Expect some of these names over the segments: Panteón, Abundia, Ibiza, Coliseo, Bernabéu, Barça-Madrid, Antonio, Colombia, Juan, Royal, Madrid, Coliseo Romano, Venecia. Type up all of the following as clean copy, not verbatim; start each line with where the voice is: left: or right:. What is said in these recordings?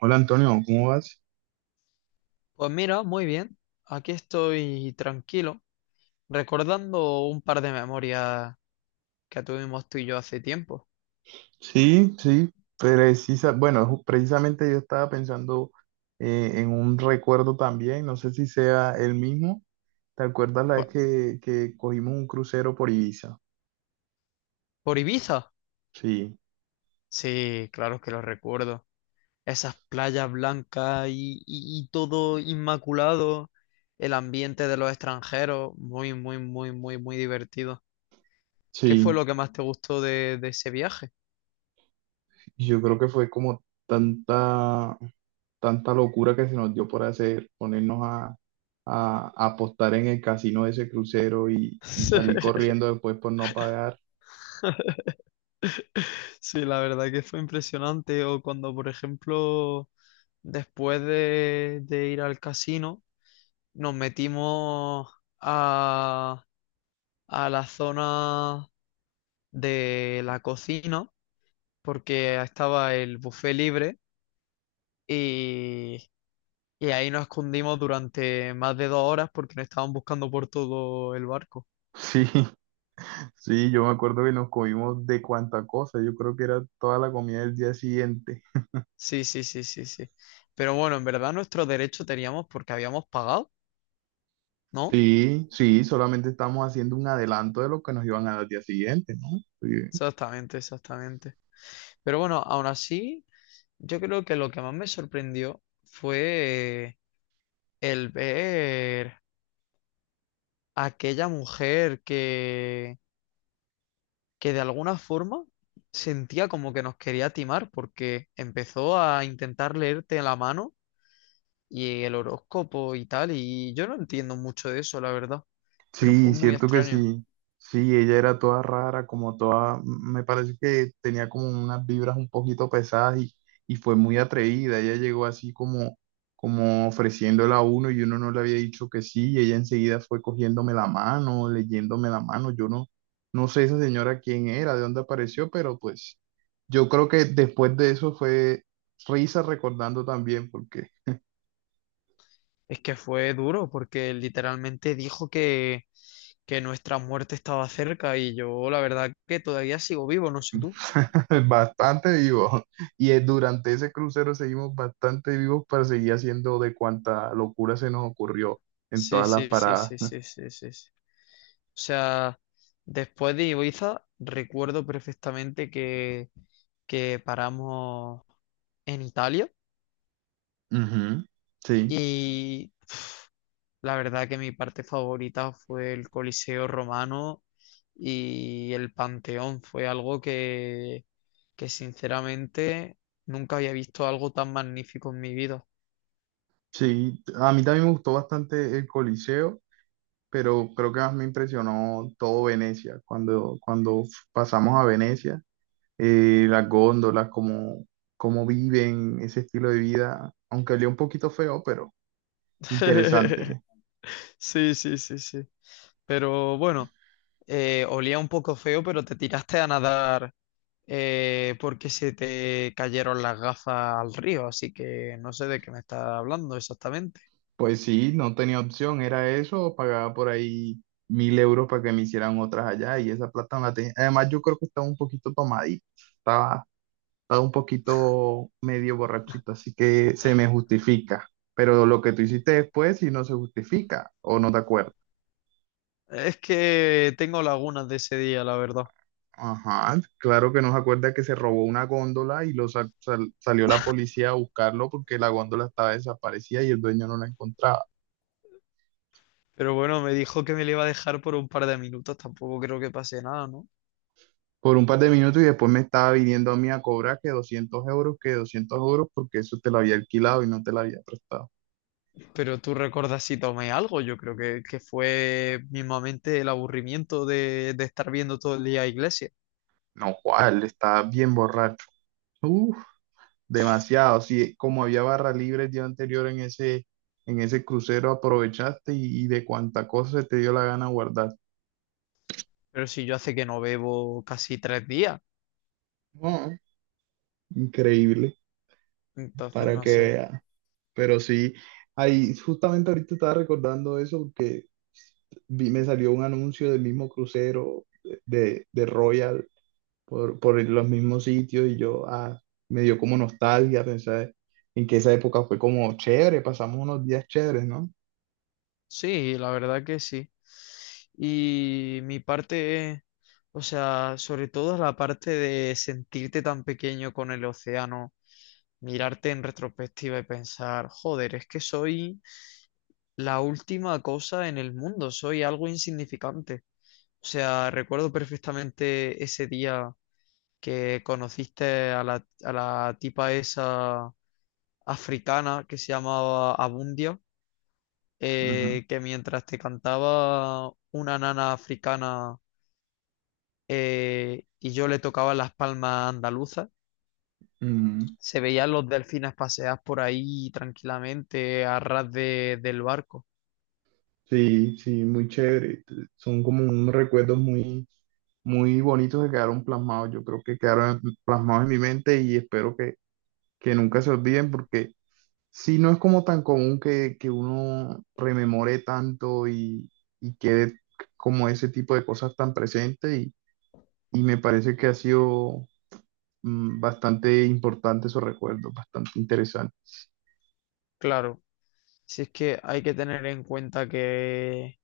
right: Hola Antonio, ¿cómo vas?
left: Pues mira, muy bien. Aquí estoy tranquilo, recordando un par de memorias que tuvimos tú y yo hace tiempo.
right: Sí, sí, bueno, precisamente yo estaba pensando, en un recuerdo también, no sé si sea el mismo. ¿Te acuerdas la
left: ¿Por,
right: vez que cogimos un crucero por Ibiza?
left: por Ibiza?
right: Sí,
left: Sí, claro que lo recuerdo. Esas playas blancas y todo inmaculado, el ambiente de los extranjeros, muy, muy, muy, muy, muy divertido. ¿Qué fue
right: sí,
left: lo que más te gustó de ese viaje?
right: yo creo que fue como tanta, tanta locura que se nos dio por hacer, ponernos a apostar en el casino de ese crucero y salir corriendo después por no pagar.
left: Sí, la verdad que fue impresionante. O cuando, por ejemplo, después de ir al casino, nos metimos a, a la zona de la cocina, porque estaba el buffet libre, y, y ahí nos escondimos durante más de 2 horas porque nos estaban buscando por todo el barco.
right: Sí. Sí, yo me acuerdo que nos comimos de cuánta cosa, yo creo que era toda la comida del día siguiente.
left: Sí, sí, sí, sí, sí. Pero bueno, en verdad nuestro derecho teníamos porque habíamos pagado, ¿no?
right: Sí, sí, solamente estamos haciendo un adelanto de lo que nos iban a dar al día siguiente, ¿no? Sí.
left: Exactamente, exactamente. Pero bueno, aún así, yo creo que lo que más me sorprendió fue el ver a aquella mujer que de alguna forma sentía como que nos quería timar porque empezó a intentar leerte la mano y el horóscopo y tal, y yo no entiendo mucho de eso, la verdad, pero fue
right: Sí,
left: muy
right: cierto que
left: extraño.
right: sí. Sí, ella era toda rara, como toda, me parece que tenía como unas vibras un poquito pesadas y fue muy atrevida. Ella llegó así como ofreciéndola a uno y uno no le había dicho que sí y ella enseguida fue cogiéndome la mano, leyéndome la mano. Yo no, no sé esa señora quién era, de dónde apareció, pero pues yo creo que después de eso fue risa recordando también porque...
left: Es que fue duro porque literalmente dijo que nuestra muerte estaba cerca y yo la verdad que todavía sigo vivo, no sé tú.
right: Bastante vivos. Y durante ese crucero seguimos bastante vivos para seguir haciendo de cuanta locura se nos ocurrió en
left: Sí,
right: todas las
left: sí, sí,
right: paradas.
left: sí, sí, sí, sí, sí. O sea, después de Ibiza, recuerdo perfectamente que paramos en Italia
right: Ujú. Sí,
left: y pf, la verdad que mi parte favorita fue el Coliseo Romano y el Panteón. Fue algo que sinceramente nunca había visto algo tan magnífico en mi vida.
right: sí. A mí también me gustó bastante el Coliseo, pero creo que más me impresionó todo Venecia. Cuando pasamos a Venecia, las góndolas, cómo viven, ese estilo de vida, aunque olía un poquito feo, pero interesante.
left: Sí, sí, sí, sí. Pero bueno. Olía un poco feo, pero te tiraste a nadar porque se te cayeron las gafas al río, así que no sé de qué me estás hablando exactamente.
right: Pues sí, no tenía opción, era eso, o pagaba por ahí 1.000 euros para que me hicieran otras allá y esa plata no la tenía. Además, yo creo que estaba un poquito tomadito, estaba, estaba un poquito medio borrachito, así que se me justifica. Pero lo que tú hiciste después, si no se justifica o no te acuerdas.
left: Es que tengo lagunas de ese día, la verdad.
right: Ajá, claro que no se acuerda que se robó una góndola y lo salió la policía a buscarlo porque la góndola estaba desaparecida y el dueño no la encontraba.
left: Pero bueno, me dijo que me le iba a dejar por un par de minutos, tampoco creo que pase nada, ¿no?
right: Por un par de minutos y después me estaba viniendo a mí a cobrar que 200 euros, que 200 euros, porque eso te lo había alquilado y no te lo había prestado.
left: Pero tú recuerdas si tomé algo, yo creo que fue mismamente el aburrimiento de estar viendo todo el día iglesia.
right: No, Juan, estaba bien borracho. Uf, demasiado. Sí, como había barra libre el día anterior en ese crucero, aprovechaste y de cuánta cosa se te dio la gana guardar.
left: Pero si yo hace que no bebo casi 3 días,
right: No, increíble,
left: entonces
right: para
left: no
right: que
left: sé.
right: vea. Pero sí, ahí justamente ahorita estaba recordando eso porque vi, me salió un anuncio del mismo crucero de Royal por los mismos sitios y yo, ah, me dio como nostalgia pensar en que esa época fue como chévere, pasamos unos días chéveres, ¿no?
left: Sí, la verdad que sí. Y mi parte es, o sea, sobre todo es la parte de sentirte tan pequeño con el océano, mirarte en retrospectiva y pensar, joder, es que soy la última cosa en el mundo, soy algo insignificante. O sea, recuerdo perfectamente ese día que conociste a la tipa esa africana que se llamaba Abundia
right: Ujú.
left: que mientras te cantaba una nana africana y yo le tocaba las palmas andaluzas,
right: Ujú.
left: se veían los delfines pasear por ahí tranquilamente a ras de- del barco.
right: Sí, sí, muy chévere. Son como unos recuerdos muy, muy bonitos que quedaron plasmados. Yo creo que quedaron plasmados en mi mente y espero que nunca se olviden porque sí, no es como tan común que uno rememore tanto y quede como ese tipo de cosas tan presentes y me parece que ha sido, bastante importante esos recuerdos, bastante interesante.
left: Claro, si es que hay que tener en cuenta que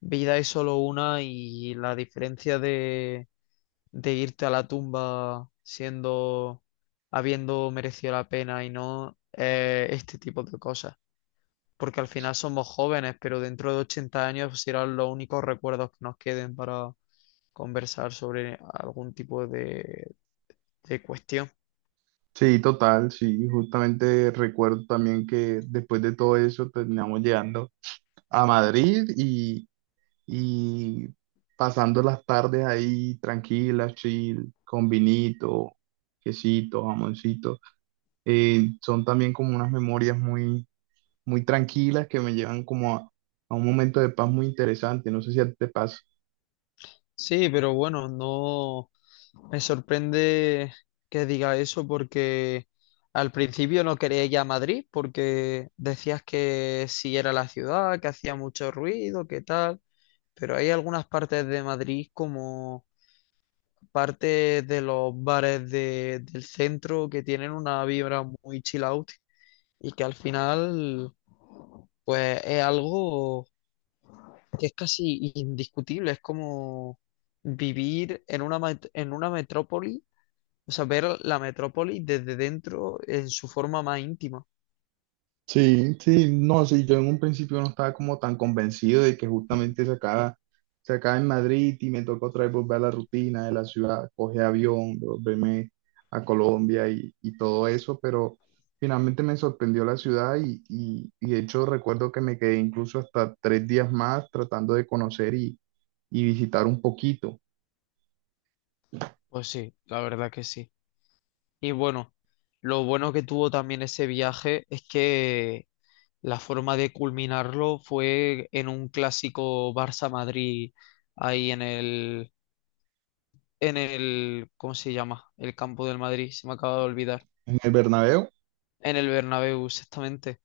left: vida es solo una y la diferencia de irte a la tumba siendo, habiendo merecido la pena y no, este tipo de cosas. Porque al final somos jóvenes, pero dentro de 80 años pues, serán los únicos recuerdos que nos queden para conversar sobre algún tipo de cuestión.
right: Sí, total, sí, justamente recuerdo también que después de todo eso terminamos llegando a Madrid y pasando las tardes ahí tranquilas, chill, con vinito, quesito, jamoncito. Son también como unas memorias muy, muy tranquilas que me llevan como a un momento de paz muy interesante. No sé si a ti te pasa.
left: Sí, pero bueno, no me sorprende que diga eso porque al principio no quería ir a Madrid porque decías que sí era la ciudad, que hacía mucho ruido, que tal, pero hay algunas partes de Madrid como parte de los bares de- del centro que tienen una vibra muy chill out y que al final pues es algo que es casi indiscutible, es como vivir en una, met- en una metrópoli, o sea, ver la metrópoli desde dentro en su forma más íntima.
right: Sí, sí, no, sí, yo en un principio no estaba como tan convencido de que justamente se acaba en Madrid y me tocó otra vez volver a la rutina de la ciudad, coger avión, volverme a Colombia y todo eso, pero finalmente me sorprendió la ciudad y de hecho recuerdo que me quedé incluso hasta 3 días más tratando de conocer y visitar un poquito.
left: Pues sí, la verdad que sí. Y bueno, lo bueno que tuvo también ese viaje es que la forma de culminarlo fue en un clásico Barça-Madrid, ahí en el, ¿cómo se llama? El campo del Madrid, se me acaba de olvidar.
right: En el Bernabéu,
left: En el Bernabéu, exactamente.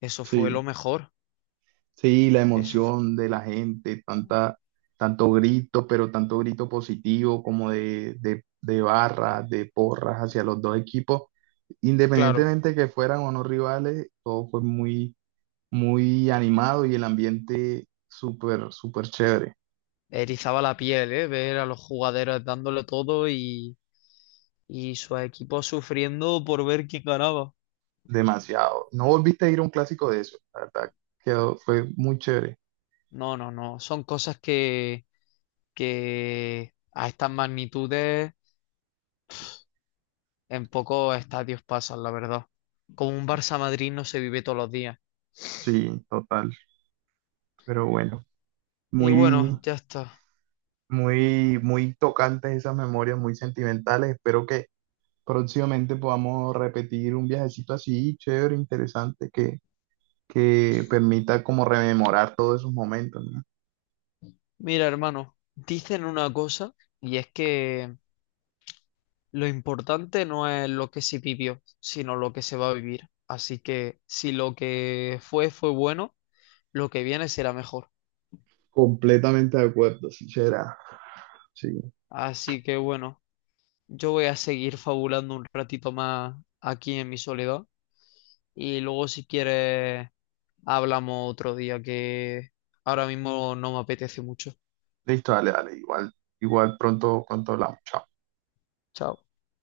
left: Eso fue
right: sí.
left: lo mejor.
right: Sí, la
left: Eso fue-
right: emoción de la gente, tanta, tanto grito, pero tanto grito positivo como de barras, de porras hacia los dos equipos,
left: claro,
right: independientemente que fueran o no rivales, todo fue muy, muy animado y el ambiente súper, súper chévere,
left: erizaba la piel, ¿eh? Ver a los jugadores dándole todo y su equipo sufriendo por ver quién ganaba.
right: demasiado. No volviste a ir a un clásico de eso, la verdad, quedó, fue muy chévere.
left: No, no, no. Son cosas que a estas magnitudes en pocos estadios pasan, la verdad. Como un Barça-Madrid no se vive todos los días.
right: Sí, total, pero bueno,
left: Y
right: muy,
left: bueno, ya está.
right: muy, muy tocantes esas memorias, muy sentimentales, espero que próximamente podamos repetir un viajecito así, chévere, interesante, que permita como rememorar todos esos momentos, ¿no?
left: Mira, hermano, dicen una cosa y es que lo importante no es lo que se vivió, sino lo que se va a vivir. Así que si lo que fue fue bueno, lo que viene será mejor.
right: Completamente de acuerdo, sincera. Sí.
left: Así que bueno, yo voy a seguir fabulando un ratito más aquí en mi soledad y luego si quieres hablamos otro día que ahora mismo no me apetece mucho.
right: Listo, dale, dale. Igual pronto hablamos. Chao.
left: Chao.